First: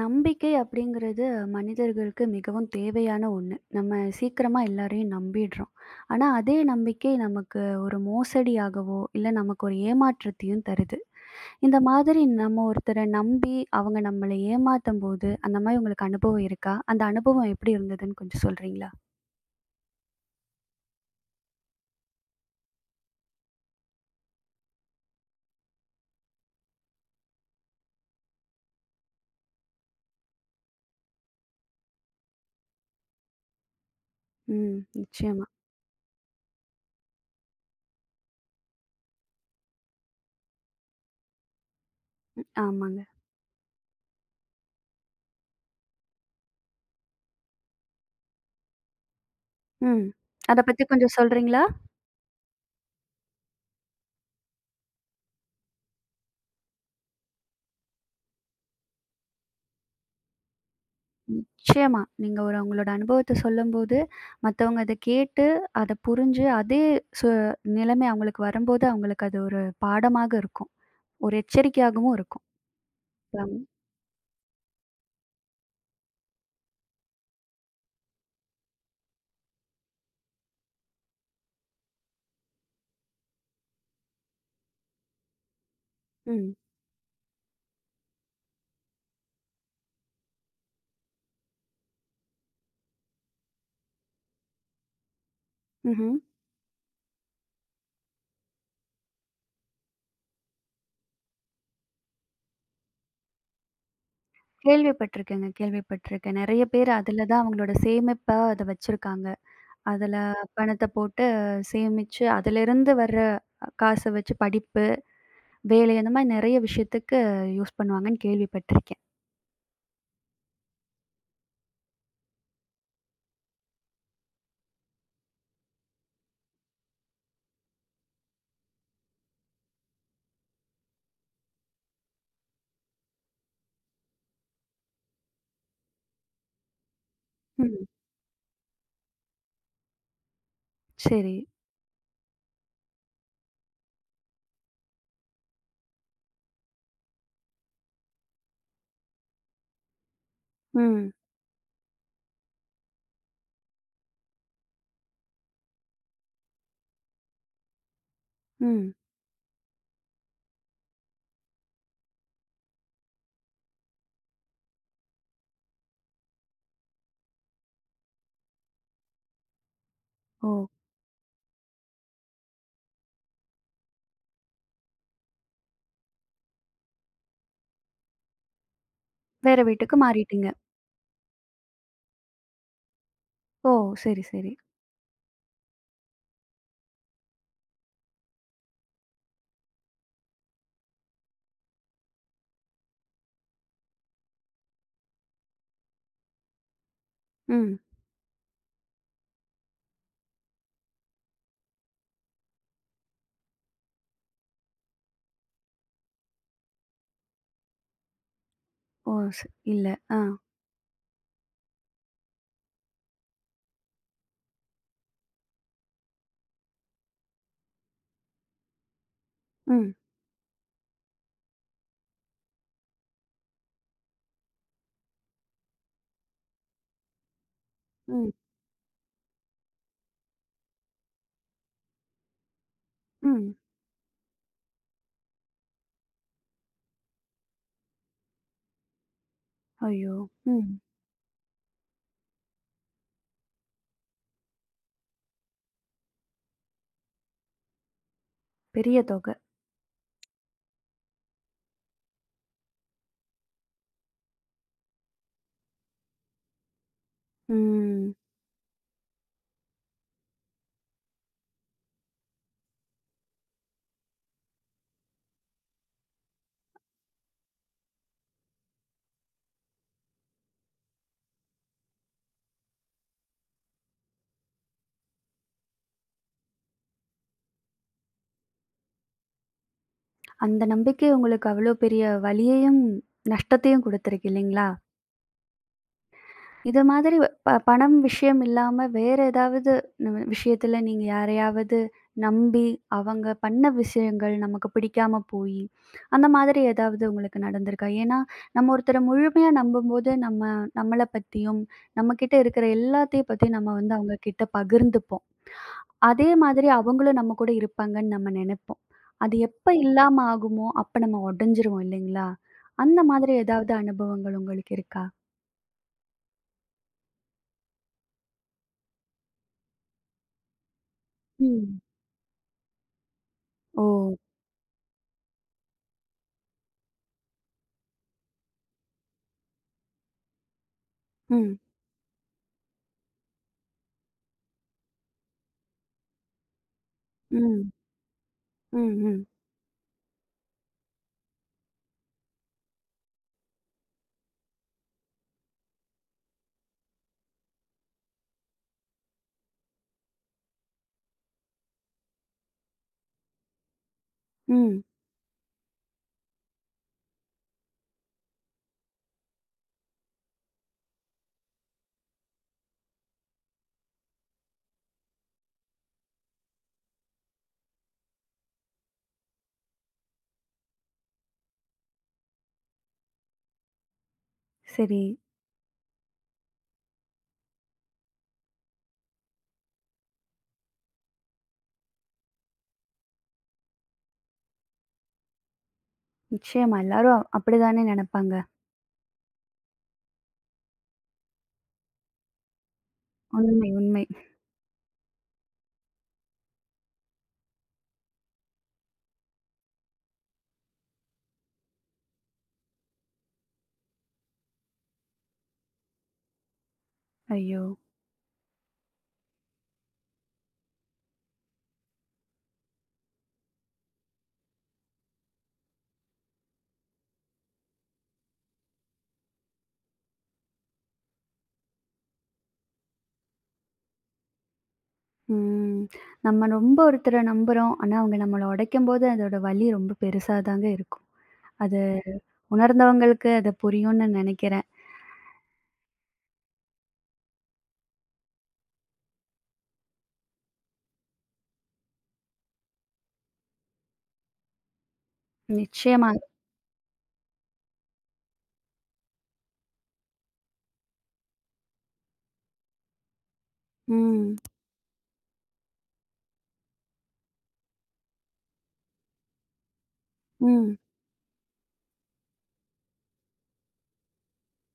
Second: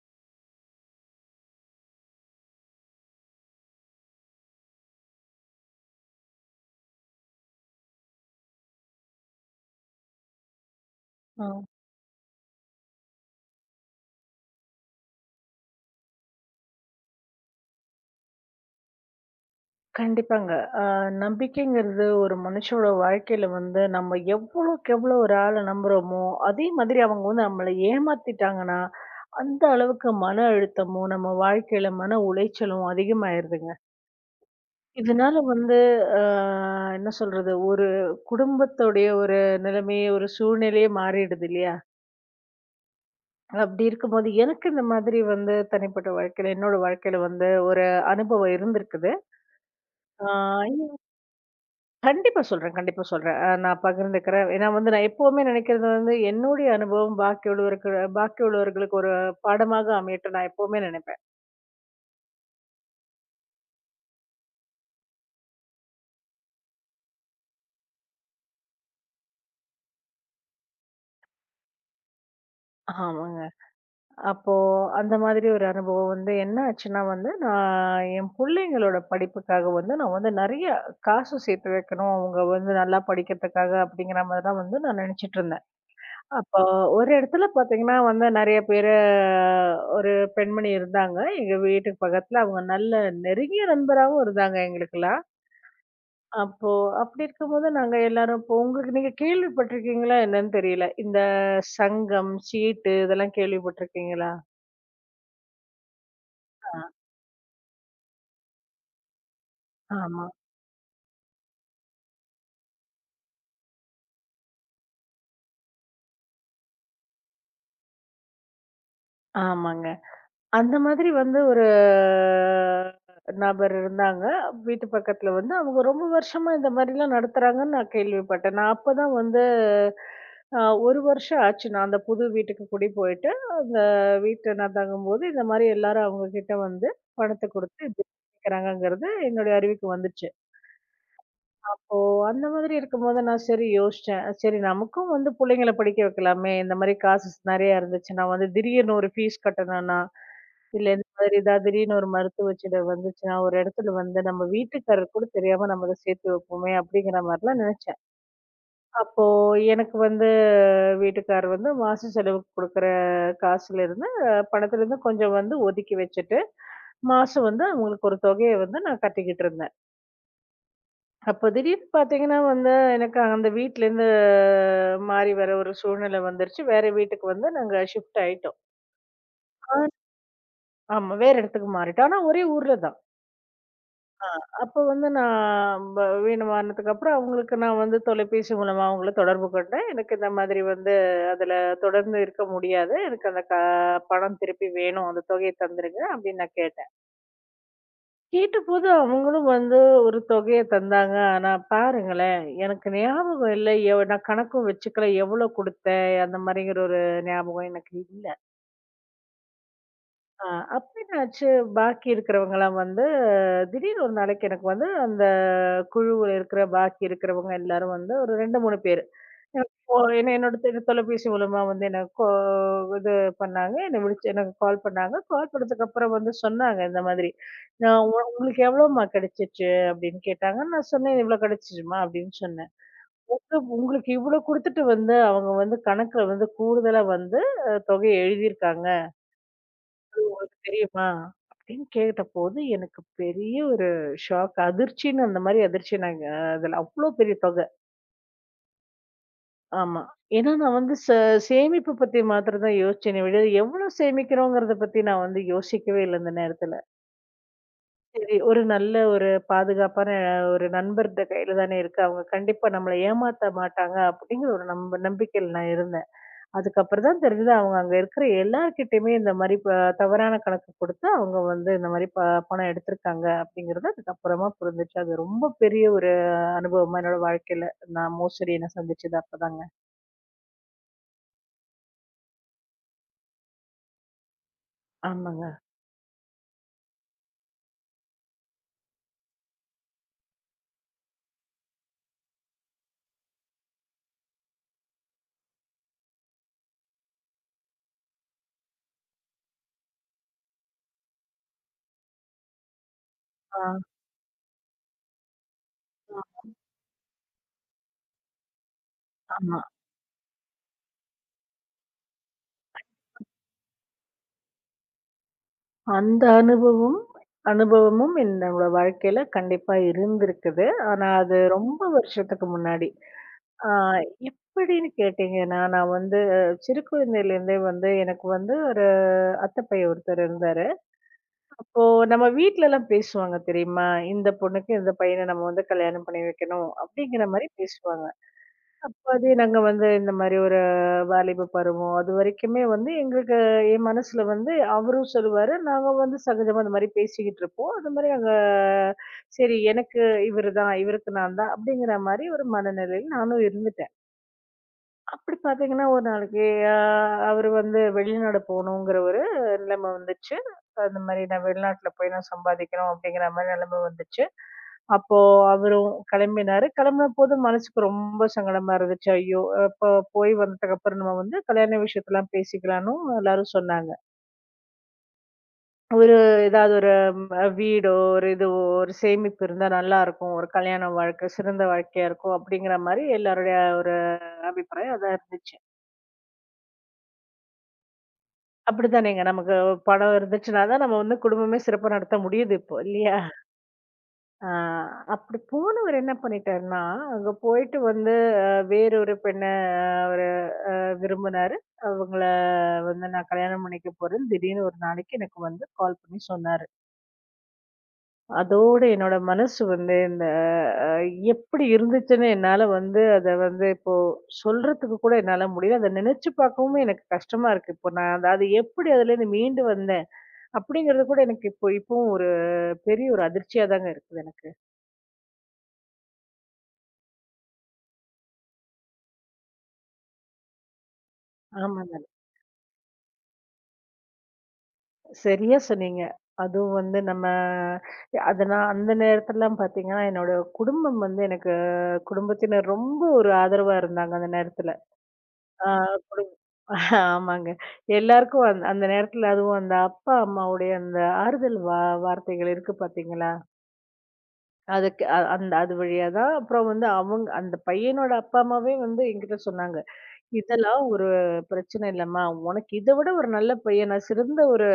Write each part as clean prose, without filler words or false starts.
நம்பிக்கை அப்படிங்கிறது மனிதர்களுக்கு மிகவும் தேவையான ஒண்ணு. நம்ம சீக்கிரமா எல்லாரையும் நம்பிடுறோம். ஆனா, அதே நம்பிக்கை நமக்கு ஒரு மோசடியாகவோ, இல்ல நமக்கு ஒரு ஏமாற்றத்தையும் தருது. ஆ, இந்த மாதிரி நம்ம ஒருத்தர நம்பி அவங்க நம்மள ஏமாத்தும்போது, அந்த மாரி உங்களுக்கு அனுபவம் இருக்கா? அந்த அனுபவம் எப்படி இருந்ததுன்னு கொஞ்சம் சொல்றீங்களா? கண்டிப்பாங்க. அ நம்பிக்கைங்கிறது ஒரு மனுஷனோட வாழ்க்கையில வந்து நம்ம எவ்வளோக்கு எவ்வளோ ஒரு ஆள நம்புறோமோ, அதே மாதிரி அவங்க வந்து நம்மள ஏமாத்திட்டாங்கன்னா, அந்த அளவுக்கு மன அழுத்தமும், நம்ம வாழ்க்கையில மன உளைச்சலும் அதிகமாயிருதுங்க. ம். இதனால நிச்சயமா. வந்து அ என்ன சொல்றது, ஒரு குடும்பத்துடைய ஒரு நிலைமையே, ஒரு சூழ்நிலையே மாறிடுது இல்லையா? ஆமாங்க. அப்படி இருக்கும்போது எனக்கு இந்த மாதிரி வந்து தனிப்பட்ட வாழ்க்கையில, என்னோட வாழ்க்கையில வந்து ஒரு அனுபவம் இருந்திருக்குது. ம். ஆ அத பத்தி கொஞ்சம் சொல்றீங்களா? கண்டிப்பா சொல்றேன், கண்டிப்பா சொல்றேன். நான் பகிர்ந்துக்கிறேன். ஏன்னா வந்து நான் எப்பவுமே நினைக்கிறது வந்து, என்னுடைய அனுபவம் பாக்கி உள்ளவர்களுக்கு ஒரு பாடமாக அமையட்டும்னு நான் எப்பவுமே நினைப்பேன். நிச்சயமா. நீங்க ஒரு உங்களோட அனுபவத்த சொல்லும்போது, மத்தவங்க அத கேட்டு, அத புரிஞ்சு, அதே சு நிலைமை அவங்களுக்கு வரும்போது, அவங்களுக்கு அது ஒரு பாடமாக இருக்கும். ஒரு எச்சரிக்கையாகவும் இருக்கும். ஆமாங்க. ஆமா. அப்போ அந்த மாதிரி ஒரு அனுபவம் வந்து என்ன ஆச்சுன்னா வந்து, நான் என் பிள்ளைங்களோட படிப்புக்காக வந்து நான் வந்து நெறைய காசு சேர்த்து வைக்கணும். அவங்க வந்து நல்லா படிக்கிறதுக்காக அப்படிங்கிற மாரி தான் வந்து நான் நினைச்சிட்டு இருந்தேன். ம். அப்போ ஒரு இடத்துல பார்த்தீங்கன்னா வந்து நெறைய பேரு ஒரு பெண்மணி இருந்தாங்க. எங்க வீட்டுக்கு பக்கத்துல. அவங்க நல்ல நெருங்கிய நண்பராவும் இருந்தாங்க எங்களுக்கெல்லாம். ம்ஹ்ம். அப்போ அப்படி இருக்கும்போது நாங்க எல்லாரும் இப்போ உங்களுக்கு நீங்க கேள்விப்பட்டிருக்கீங்களா என்னன்னு தெரியல. இந்த சங்கம், சீட்டு இதெல்லாம் கேள்விப்பட்டிருக்கீங்களா? கேள்விப்பட்டிருக்கேங்க, கேள்விப்பட்டிருக்கேன். நெறைய ஆ பேர் அதுல தான் அவங்களோட சேமிப்பா அத வச்சிருக்காங்க. அதுல ஆமா. பணத்த போட்டு சேமிச்சு, அதுலருந்து வர்ற காச வச்சு படிப்பு, வேலை அந்த மாரி நெறைய விஷயத்துக்கு யூஸ் பண்ணுவாங்கன்னு கேள்விப்பட்டிருக்கேன். ஆமாங்க. அந்த மாதிரி வந்து ஒரு நபர் இருந்தாங்க. வீட்டு பக்கத்துல வந்து அவங்க ரொம்ப வருஷமா இந்த மாரிலாம் நடத்துறாங்கன்னு நான் கேள்விப்பட்டேன். நான் அப்பதான் வந்து அ 1 வருஷம் ஆச்சு நான் அந்த புது வீட்டுக்கு குடி போயிட்டு, அந்த வீட்ல நான் தங்கும்போது இந்த மாரி எல்லாரும் அவங்க கிட்ட வந்து பணத்த ம். குடுத்து இப்டி கேக்குறாங்கங்கிறது என்னுடைய அறிவுக்கு வந்துச்சு. சரி. அப்போ அந்த மாதிரி இருக்கும்போது நான் சரி யோசிச்சேன். சரி நமக்கும் வந்து புள்ளைங்கள படிக்க வைக்கலாமே! இந்த மாரி காசு நெறையா இருந்துச்சுன்னா வந்து திடீர்னு ஒரு ஃபீஸ் கட்டணும்னா இல்ல இந்த ம். மாதிரி ஏதாவது திடீர்னு ஒரு மருத்துவ செலவு வந்துச்சுன்னா, ஒரு இடத்துல வந்து நம்ம வீட்டுக்காரருக்கு கூட தெரியாம நம்ம அத சேர்த்து வைப்போமே! அப்படிங்கிற மாரிலாம் நினைச்சேன். ம். அப்போ எனக்கு வந்து வீட்டுக்காரர் வந்து மாச செலவுக்கு குடுக்குற காசுலேருந்து, பணத்துலேருந்து கொஞ்சம் வந்து ஒதுக்கி வச்சுட்டு, மாசம் வந்து அவங்களுக்கு ஒரு தொகைய வந்து நான் கட்டிக்கிட்டு இருந்தேன். ஓ! அப்போ திடீர்னு பார்த்தீங்கன்னா வந்து, எனக்கு அந்த வீட்லேருந்து மாறி வர ஒரு சூழ்நிலை வந்துருச்சு. வேற வீட்டுக்கு வந்து நாங்க ஷிஃப்ட் ஆயிட்டோம். வேற ஆ- வீட்டுக்கு மாறிட்டீங்க. ஆமா. வேற இடத்துக்கு மாறிட்டோம். ஆனா ஒரே ஊர்ல தான். ஓ! சரி, ஆ, சரி. அப்ப வந்து நான் வீணமானதுக்கு அப்புறம் அவங்களுக்கு நான் வந்து தொலைபேசி மூலமா அவங்கள தொடர்பு கொண்டேன். எனக்கு இந்த மாதிரி வந்து அதுல தொடர்ந்து இருக்க முடியாது. எனக்கு அந்த பணம் திருப்பி வேணும். அந்த தொகைய தந்துருங்க அப்படின்னு நான் கேட்டேன். ம். கேட்டபோது அவங்களும் வந்து ஒரு தொகைய தந்தாங்க. ஆனா பாருங்களேன், எனக்கு ஞாபகம் இல்ல. நான் கணக்கும் வச்சுக்கல. எவ்வளோ குடுத்தேன்? அந்த மாதிரிங்கிற ஒரு ஞாபகம் எனக்கு இல்ல. ஓ! இல்ல. ஆ. ஆ அப்ப என்னாச்சு, பாக்கி இருக்கிறவங்கலாம் வந்து திடீர்னு ஒரு நாளைக்கு எனக்கு வந்து அந்த குழுவுல இருக்கிற பாக்கி இருக்கிறவங்க எல்லாரும் வந்து ஒரு 2, 3 பேரு. எனக்கு ம். என்ன என்னோட தொலைபேசி மூலமா வந்து என்ன இது பண்ணாங்க. என்ன விளிச்சு எனக்கு கால் பண்ணாங்க. கால் பண்ணதுக்கப்புறம் வந்து சொன்னாங்க இந்த மாதிரி. நான் ம். "உங்களுக்கு எவ்வளோம்மா கிடைச்சுச்சு?" அப்படின்னு கேட்டாங்க. நான் சொன்னேன், "இவ்ளோ கிடைச்சுச்சும்மா" அப்படின்னு சொன்னேன். ம். "உங்களுக்கு இவ்ளோ குடுத்துட்டு வந்து அவங்க வந்து கணக்குல வந்து கூடுதலா வந்து தொகைய எழுதியிருக்காங்க. ஐயோ! ம். தெரியுமா?" அப்படின்னு கேட்டபோது எனக்கு பெரிய ஒரு ஷாக். அதிர்ச்சின்னு அந்த மாரி அதிர்ச்சி நாங்க அதுல அவ்ளோ பெரிய தொகை. பெரிய தொகை. ஆமா. ஏன்னா நான் வந்து சேமிப்பு பத்தி மாத்திரம் தான் யோசிச்சேனே ஒழிய, எவ்ளோ சேமிக்கிறோங்கிறத பத்தி நான் வந்து யோசிக்கவே இல்ல அந்த நேரத்துல. ம். சரி ஒரு நல்ல ஒரு பாதுகாப்பான ஒரு நண்பர்ட்ட கையில தானே இருக்கு. அவங்க கண்டிப்பா நம்மள ஏமாத்த மாட்டாங்க அப்படிங்கிற ஒரு நம்பிக்கையில நான் இருந்தேன். அதுக்கப்புறம் தான் தெரிஞ்சது அவங்க அங்க இருக்கிற எல்லார்கிட்டயுமே இந்த மாரி தவறான கணக்கு குடுத்து அவங்க வந்து இந்த மாரி பணம் எடுத்திருக்காங்க அப்படிங்கிறது அதுக்கப்புறமா புரிஞ்சுச்சு. அது ரொம்ப பெரிய ஒரு அனுபவமா என்னோட வாழ்க்கையில நான் மோசடிய நான் சந்திச்சது அப்பதாங்க. அந்த நம்பிக்கை உங்களுக்கு அவ்ளோ பெரிய வலியையும், நஷ்டத்தையும் குடுத்திருக்கு இல்லைங்களா? ஆமாங்க. இது மாதிரி பணம் விஷயம் இல்லாம வேற ஏதாவது ந விஷயத்துல நீங்க யாரையாவது நம்பி, அவங்க பண்ண விஷயங்கள் நமக்கு பிடிக்காம போயி, அந்த மாதிரி ஏதாவது உங்களுக்கு நடந்திருக்கா? ஏன்னா, நம்ம ஒருத்தர முழுமையா நம்பும்போது, நம்ம நம்மள பத்தியும், நம்மகிட்ட இருக்கிற எல்லாத்தையும் பத்தி ஆ. நம்ம வந்து அவங்க கிட்ட பகிர்ந்துப்போம். அதே அ மாதிரி அவங்களும் நம்ம கூட இருப்பாங்கன்னு நம்ம நெனைப்போம். அது ஆமா. எப்ப இல்லாம ஆகுமோ, அப்ப நம்ம உடைஞ்சிருவோம் இல்லைங்களா? அந்த மாதிரி ஏதாவது அனுபவங்கள் உங்களுக்கு இருக்கா? அந்த அனுபவம் அனுபவமும் என்னோட வாழ்க்கையில கண்டிப்பா இருந்திருக்குது. ஆனா அது ம். ரொம்ப வருஷத்துக்கு முன்னாடி. ஆ ஓ! எப்படின்னு கேட்டீங்கன்னா, நான் வந்து சிறு குழந்தையிலேருந்தே வந்து எனக்கு வந்து ஒரு அத்தை பையன் ஒருத்தர் இருந்தாரு. ம். அப்போ நம்ம வீட்லலாம் பேசுவாங்க தெரியுமா? இந்த பொண்ணுக்கு இந்த பையன நம்ம வந்து கல்யாணம் பண்ணி வைக்கணும், அப்படிங்கிற மாரி ம். பேசுவாங்க. ம், அப்ப ம், அதே நாங்க வந்து இந்த மாரி ஒரு வாலிப பருவம். அதுவரைக்குமே வந்து எங்களுக்கு என் மனசுல வந்து அவரும் சொல்லுவாரு. நாங்க வந்து சகஜமா இந்த மாரி பேசிக்கிட்டு இருப்போம். அது மாரி நாங்க சரி எனக்கு இவரு தான், இவருக்கு நான் தான் அப்படிங்கிற மாரி ஒரு மனநிலையில நானும் இருந்துட்டேன். ம். அப்படி பார்த்தீங்கன்னா, ஒரு நாளைக்கு அ அவரு வந்து வெளிநாடு போணுங்கிற ஒரு நிலைமை வந்துச்சு. அந்த மாரி நான் வெளிநாட்ல போய் நான் சம்பாதிக்கணும் அப்படிங்கிற மாரி நிலைமை வந்துச்சு. அப்போ அவரும் கிளம்பினாரு. கிளம்பினபோது மனசுக்கு ரொம்ப சங்கடமா இருந்துச்சு. ஐயோ! அப்போ போய் வந்ததுக்கப்புறம் நம்ம வந்து கல்யாண விஷயத்தலாம் பேசிக்கலான்னும் எல்லாரும் சொன்னாங்க. சரி. ஒரு ஏதாவது ஒரு வீடோ, ஒரு இதுவோ, ஒரு சேமிப்பு இருந்தா நல்லாருக்கும். ஒரு கல்யாண வாழ்க்கை சிறந்த வாழ்க்கையா இருக்கும் அப்படிங்கிற மாரி எல்லாருடைய ஒரு அபிப்பிராயம் அதான் இருந்துச்சு. நிச்சயமா. எல்லாரும் அப்படிதானே நெனப்பாங்க. அப்படித்தானேங்க. நமக்கு பணம் இருந்துச்சுன்னா தான், நம்ம வந்து குடும்பமே சிறப்பா நடத்த முடியுது இப்போ இல்லையா? உண்மை, உண்மை. ஆ அப்படி போனவர் என்ன பண்ணிட்டாருன்னா, அங்க போயிட்டு வந்து அ வேறொரு பெண்ண அவரு அ விரும்பினாரு. அவங்கள வந்து நான் கல்யாணம் பண்ணிக்க போறேன்னு திடீர்னு ஒரு நாளைக்கு எனக்கு வந்து கால் பண்ணி சொன்னாரு. ஐயோ! அதோட என்னோட மனசு வந்து இந்த அ எப்படி இருந்துச்சுன்னு என்னால வந்து அத வந்து இப்போ சொல்றதுக்கு கூட என்னால முடியல. அத நினைச்சு பார்க்கவும் எனக்கு கஷ்டமா இருக்கு. இப்போ நான் அதாவது எப்படி அதுலேருந்து மீண்டு வந்தேன்? அப்படிங்கிறது கூட எனக்கு இப்போ இப்பவும் ஒரு பெரிய ஒரு அதிர்ச்சியா தாங்க இருக்குது எனக்கு. ம். நம்ம ரொம்ப ஒருத்தர நம்புறோம். ஆனா, அவங்க நம்மள உடைக்கும்போது அதோட வலி ரொம்ப பெருசா தாங்க இருக்கும். அது ஆமாங்க. உணர்ந்தவங்களுக்கு அது புரியும்னு நெனைக்கிறேன். சரியா சொன்னீங்க. அதுவும் வந்து நம்ம அது நான் அந்த நேரத்துலலாம் பார்த்தீங்கன்னா, என்னோட குடும்பம் வந்து எனக்கு குடும்பத்தினர் ரொம்ப ஒரு ஆதரவா இருந்தாங்க அந்த நேரத்துல. ஆ நிச்சயமா. குடு ஆமாங்க. எல்லாருக்கும் அந்த அந்த நேரத்துல அதுவும் அந்த அப்பா, அம்மாவுடைய அந்த ஆறுதல் வார்த்தைகள் இருக்கு பார்த்தீங்களா? ம், அதுக்கு அந்த அது வழியா தான் அப்புறம் வந்து அவங்க அந்த பையனோட அப்பா அம்மாவே வந்து என்கிட்ட சொன்னாங்க. ம். "இதெல்லாம் ஒரு பிரச்சனை இல்லம்மா. உனக்கு இத விட ஒரு நல்ல பையனா, சிறந்த ஒரு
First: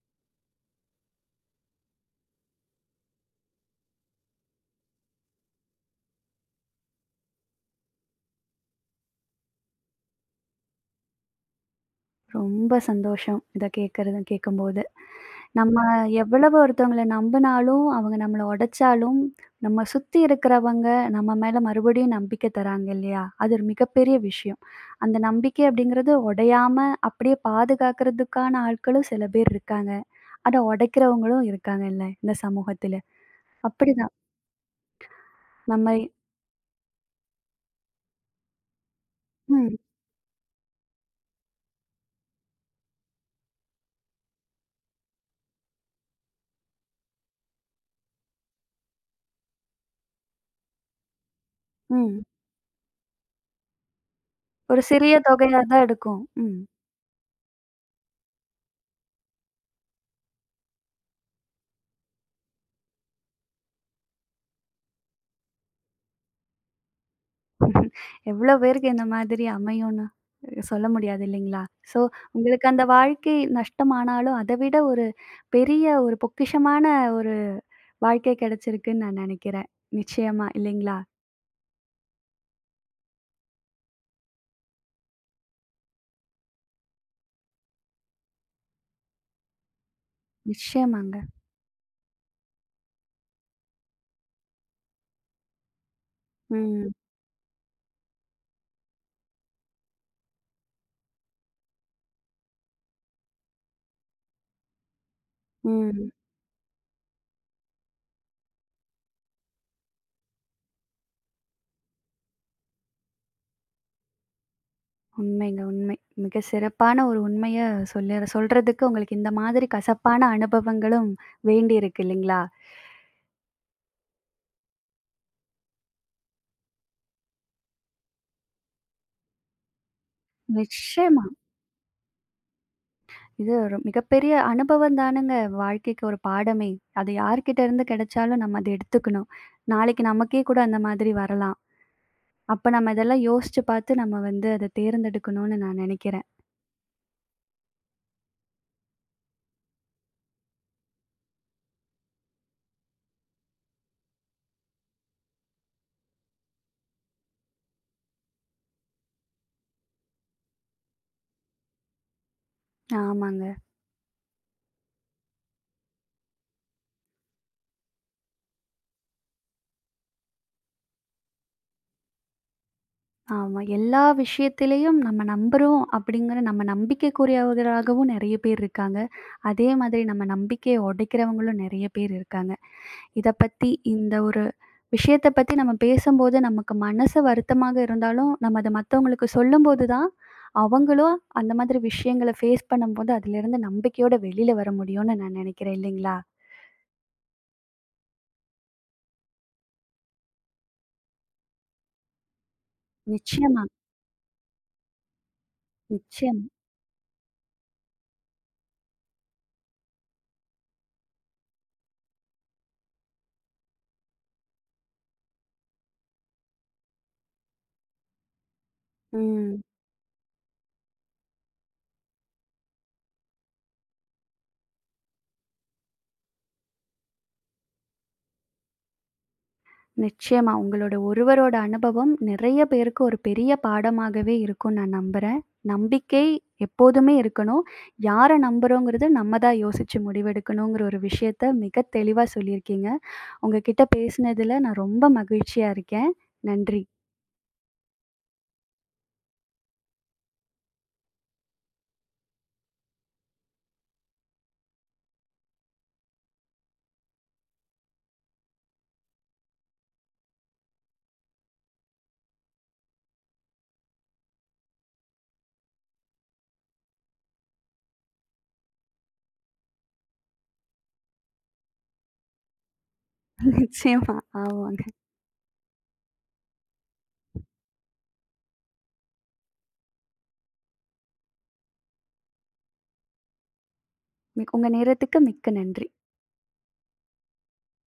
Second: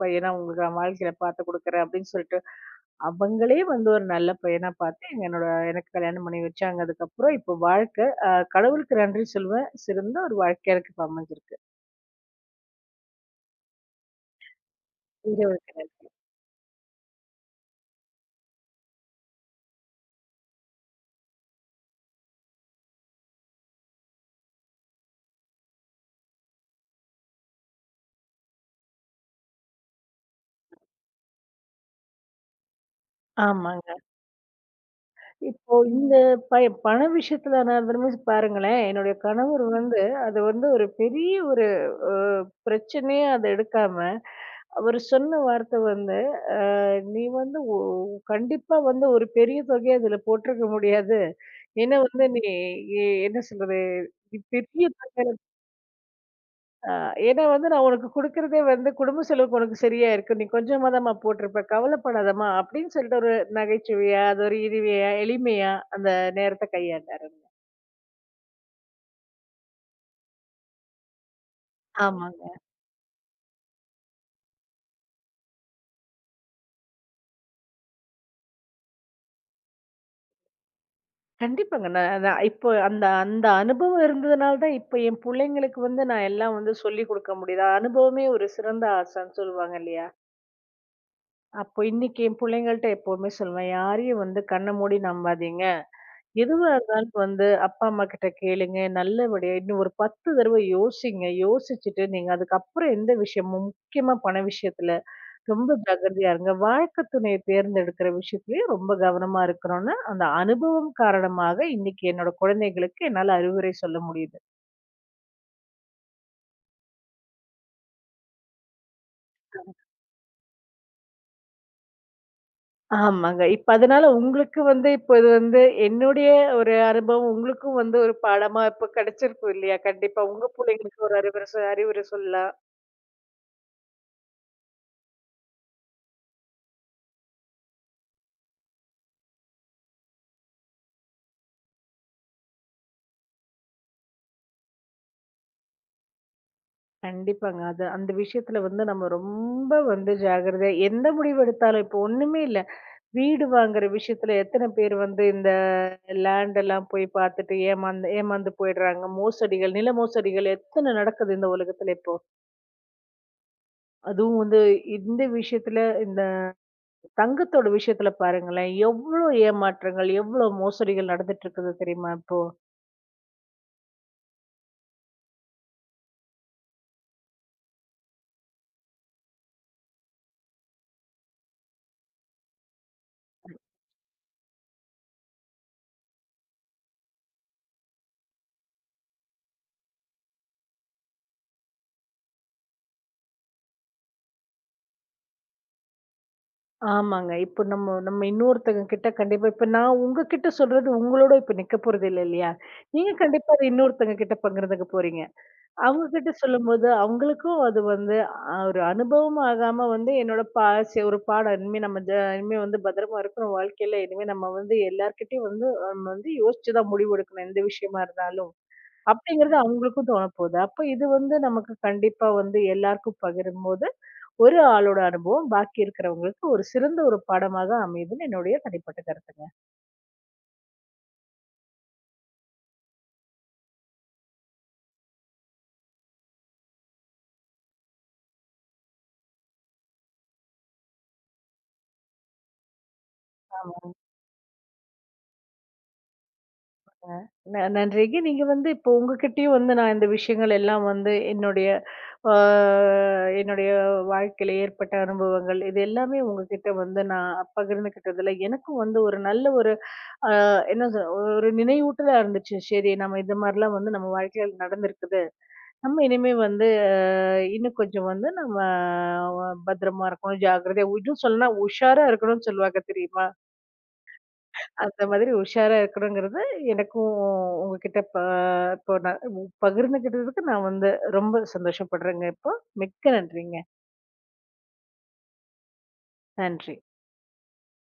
பையனா உங்களுக்கு நான் வாழ்க்கையில பார்த்து குடுக்குறேன்" அப்படின்னு சொல்லிட்டு, அவங்களே வந்து ஒரு நல்ல பையனா பார்த்து என்னோட எனக்கு கல்யாணம் பண்ணி வச்சாங்க. அதுக்கப்புறம் இப்போ வாழ்க்கை கடவுளுக்கு நன்றி சொல்லுவேன். சிறந்த ஒரு வாழ்க்கையா எனக்கு இப்ப அமைஞ்சிருக்கு. ரொம்ப சந்தோஷம். இத கேட்கறது கேட்கும்போது. நம்ம இருபது எவ்வளவு ஒருத்தவங்கள நம்புனாலும், அவங்க நம்மள உடைச்சாலும், நம்ம சுத்தி இருக்கிறவங்க நம்ம மேல மறுபடியும் நம்பிக்கை தராங்க இல்லையா? அது ஒரு மிகப்பெரிய விஷயம். அந்த நம்பிக்கை அப்படிங்கிறது உடையாம அப்படியே பாதுகாக்கிறதுக்கான ஆட்களும் சில பேர் இருக்காங்க. அத உடைக்கிறவங்களும் இருக்காங்கல்ல இந்த சமூகத்தில. ஆமாங்க. அப்படிதான் இப்போ நம்ம இந்த பண விஷயத்துல நான் திரும்ப பாருங்களேன், என்னுடைய கணவர் ம், வந்து அது வந்து ஒரு பெரிய ஒரு அ பிரச்சனையா அத எடுக்காம, அவரு சொன்ன வார்த்தை வந்து, "அ நீ வந்து கண்டிப்பா வந்து ஒரு பெரிய தொகைய அதுல போட்டிருக்க முடியாது. ஏன்னா ம். வந்து நீ எ என்ன சொல்றது? நீ ஒரு பெரிய சிறிய தொகை" தொகையா தான் எடுக்கும். ம். ஆ, ஏன்னா வந்து நான் உனக்கு குடுக்குறதே வந்து குடும்ப செலவுக்கு உனக்கு சரியா இருக்கு. நீ கொஞ்சமாதாம்மா போட்டிருப்ப. கவலைப்படாதம்மா அப்படின்னு சொல்லிட்டு ஒரு நகைச்சுவையா, அது ஒரு இதுவையா, எளிமையா அந்த நேரத்த கையாண்டாரு. எவ்வளோ பேருக்கு இந்த மாதிரி அமையும்னு சொல்ல முடியாது இல்லைங்களா? ஸோ, ஆமாங்க. உங்களுக்கு அந்த வாழ்க்கை நஷ்டமானாலும், அத விட ஒரு பெரிய ஒரு பொக்கிஷமான ஒரு வாழ்க்கை கிடைச்சிருக்குன்னு நான் நினைக்கிறேன். நிச்சயமா இல்லைங்களா? கண்டிப்பாங்க. நான் அதான் இப்போ அந்த அந்த அனுபவம் இருந்ததுனால தான் இப்ப என் புள்ளைங்களுக்கு வந்து நான் எல்லாம் வந்து சொல்லிக் குடுக்க முடியுது. அனுபவமே ஒரு சிறந்த ஆசான்னு சொல்லுவாங்க இல்லையா? நிச்சயமாங்க. அப்போ இன்னைக்கு என் புள்ளைங்கள்ட்ட எப்பவுமே சொல்லுவேன். யாரையும் வந்து கண்ண மூடி நம்பாதீங்க. எதுவா ம், இருந்தாலும் வந்து அப்பா, அம்மா கிட்ட கேளுங்க. நல்லபடியா இன்னும் ஒரு 10 தடவ யோசிங்க. யோசிச்சுட்டு நீங்க அதுக்கப்புறம் எந்த விஷயமும் முக்கியமா பண விஷயத்துல ரொம்ப ம். ஜாக்கிரதையா இருங்க. வாழ்க்கை துணைய தேர்ந்தெடுக்கிற விஷயத்துலயும் ரொம்ப கவனமா இருக்கணும்னு, அந்த அனுபவம் காரணமாக இன்னைக்கு என்னோட குழந்தைகளுக்கு என்னால அறிவுரை சொல்ல முடியுது. உண்மைங்க, உண்மை. மிக சிறப்பான ஒரு உண்மைய சொல்ல சொல்றதுக்கு உங்களுக்கு இந்த மாதிரி கசப்பான அனுபவங்களும் வேண்டியிருக்கு இல்லைங்களா? ஆமாங்க. இப்ப அதனால உங்களுக்கு வந்து இப்ப இது வந்து என்னுடைய ஒரு அனுபவம் உங்களுக்கும் வந்து ஒரு பாடமா இப்ப கிடைச்சிருக்கும் இல்லையா? கண்டிப்பா உங்க பிள்ளைங்களுக்கு ஒரு நிச்சயமா. அறிவுரை அறிவுரை சொல்லலாம். இது ஒரு மிகப்பெரிய அனுபவம் தானங்க. வாழ்க்கைக்கு ஒரு பாடமே. அது யார்கிட்ட இருந்து கிடைச்சாலும் நம்ம அத எடுத்துக்கணும். நாளைக்கு நமக்கே கூட அந்த மாதிரி வரலாம். அப்ப நம்ம இதெல்லாம் யோசிச்சு பார்த்து நம்ம வந்து அத தேர்ந்தெடுக்கணும்னு நான் நெனைக்கிறேன். கண்டிப்பாங்க. அது அந்த விஷயத்துல வந்து நம்ம ரொம்ப வந்து ஜாக்கிரதையா எந்த முடிவு எடுத்தாலும் இப்போ ஒண்ணுமே இல்ல. வீடு வாங்குற விஷயத்துல எத்தன பேர் வந்து இந்த லேண்ட் எல்லாம் போய் பார்த்துட்டு ஏமாந்து ஏமாந்து போயிடுறாங்க. மோசடிகள், நில மோசடிகள் எத்தன நடக்குது இந்த உலகத்துல இப்போ. ஆமாங்க. அதுவும் வந்து இந்த விஷயத்துல இந்த தங்கத்தோட விஷயத்துல பாருங்களேன். எவ்ளோ ஏமாற்றங்கள், எவ்ளோ மோசடிகள் நடந்துட்டு இருக்குது தெரியுமா இப்போ? ஆமா. எல்லா விஷயத்திலயும் நம்ம நம்புறோம் அப்படிங்கிற நம்ம நம்பிக்கைக்குரியவர்களாகவும் நெறைய பேர் இருக்காங்க. அதே மாதிரி நம்ம நம்பிக்கைய உடைக்கிறவங்களும் நெறைய பேர் இருக்காங்க. இத பத்தி இந்த ஒரு விஷயத்த பத்தி நம்ம பேசும்போது, நமக்கு மனசு வருத்தமாக இருந்தாலும், நம்ம அத மத்தவங்களுக்கு சொல்லும்போது தான், அவங்களும் அந்த மாதிரி விஷயங்கள ஃபேஸ் பண்ணும்போது, அதிலிருந்து நம்பிக்கையோட வெளில வர முடியும்னு நான் நெனைக்கிறேன் இல்லைங்களா? ஆமாங்க. இப்போ நம்ம நம்ம இன்னொருத்தங்க கிட்ட கண்டிப்பா இப்ப நான் உங்ககிட்ட சொல்றது உங்களோட இப்ப நிக்க போறதில்ல இல்லையா? நீங்க கண்டிப்பா நிச்சயமா, அத இன்னொருத்தங்க கிட்ட பகிர்ந்துக்க போறீங்க. அவங்க கிட்ட நிச்சயம். சொல்லும்போது, அவங்களுக்கும் அது வந்து ஒரு அனுபவம் ஆகாம வந்து என்னோட ஒரு பாடம். இனிமே நம்ம இனிமே வந்து பத்திரமா இருக்கணும் வாழ்க்கையில. இனிமே நம்ம வந்து எல்லார்கிட்டயும் வந்து நம்ம வந்து யோசிச்சு தான் முடிவு எடுக்கணும். எந்த விஷயமா இருந்தாலும். அப்படிங்கிறது ம். அவங்களுக்கும் தோணப்போகுது. அப்ப இது வந்து நமக்கு கண்டிப்பா வந்து எல்லாருக்கும் பகிரும்போது ஒரு ஆளோட அனுபவம் பாக்கி இருக்கிறவங்களுக்கு ஒரு சிறந்த ஒரு பாடமாக அமையுதுன்னு என்னுடைய தனிப்பட்ட கருத்துங்க. நிச்சயமா. உங்களோட ஒருவரோட அனுபவம் நெறைய பேருக்கு ஒரு பெரிய பாடமாகவே இருக்கும்னு நான் நம்புறேன். நம்பிக்கை எப்போதுமே இருக்கணும். யார நம்புறோங்கிறது நம்ம தான் யோசிச்சு முடிவெடுக்கணுங்கிற ஒரு விஷயத்த மிக தெளிவா சொல்லியிருக்கீங்க. உங்ககிட்ட ஆமா. பேசினதுல நான் ரொம்ப மகிழ்ச்சியா இருக்கேன். நன்றி. நன்றிங்க. நீங்க வந்து இப்போ உங்ககிட்டயும் வந்து நான் இந்த விஷயங்கள் எல்லாம் வந்து என்னுடைய ஆ என்னுடைய வாழ்க்கையில ஏற்பட்ட அனுபவங்கள் இது எல்லாமே உங்ககிட்ட வந்து நான் பகிர்ந்துக்கிட்டதுல எனக்கும் வந்து ஒரு நல்ல ஒரு ஆ என்ன சொ ஒரு நினைவூட்டலா இருந்துச்சு. சரி நம்ம இந்த மாரிலாம் வந்து நம்ம வாழ்க்கையில நடந்திருக்குது. நம்ம இனிமே வந்து இன்னும் கொஞ்சம் வந்து நம்ம பத்திரமா இருக்கணும், ஜாக்கிரதையா இன்னும் சொல்லணும்னா உஷாரா இருக்கணும்னு சொல்லுவாங்க தெரியுமா? நிச்சயமா. ஆமாங்க. அந்த மாதிரி உஷாரா இருக்கணுங்கிறது எனக்கும் உங்ககிட்ட இப்போ நான் பகிர்ந்துக்கிட்டதுக்கு நான் வந்து ரொம்ப சந்தோஷப்படுறேங்க இப்போ. மிக்க நன்றிங்க. உங்க நேரத்துக்கு மிக்க நன்றி. நன்றி.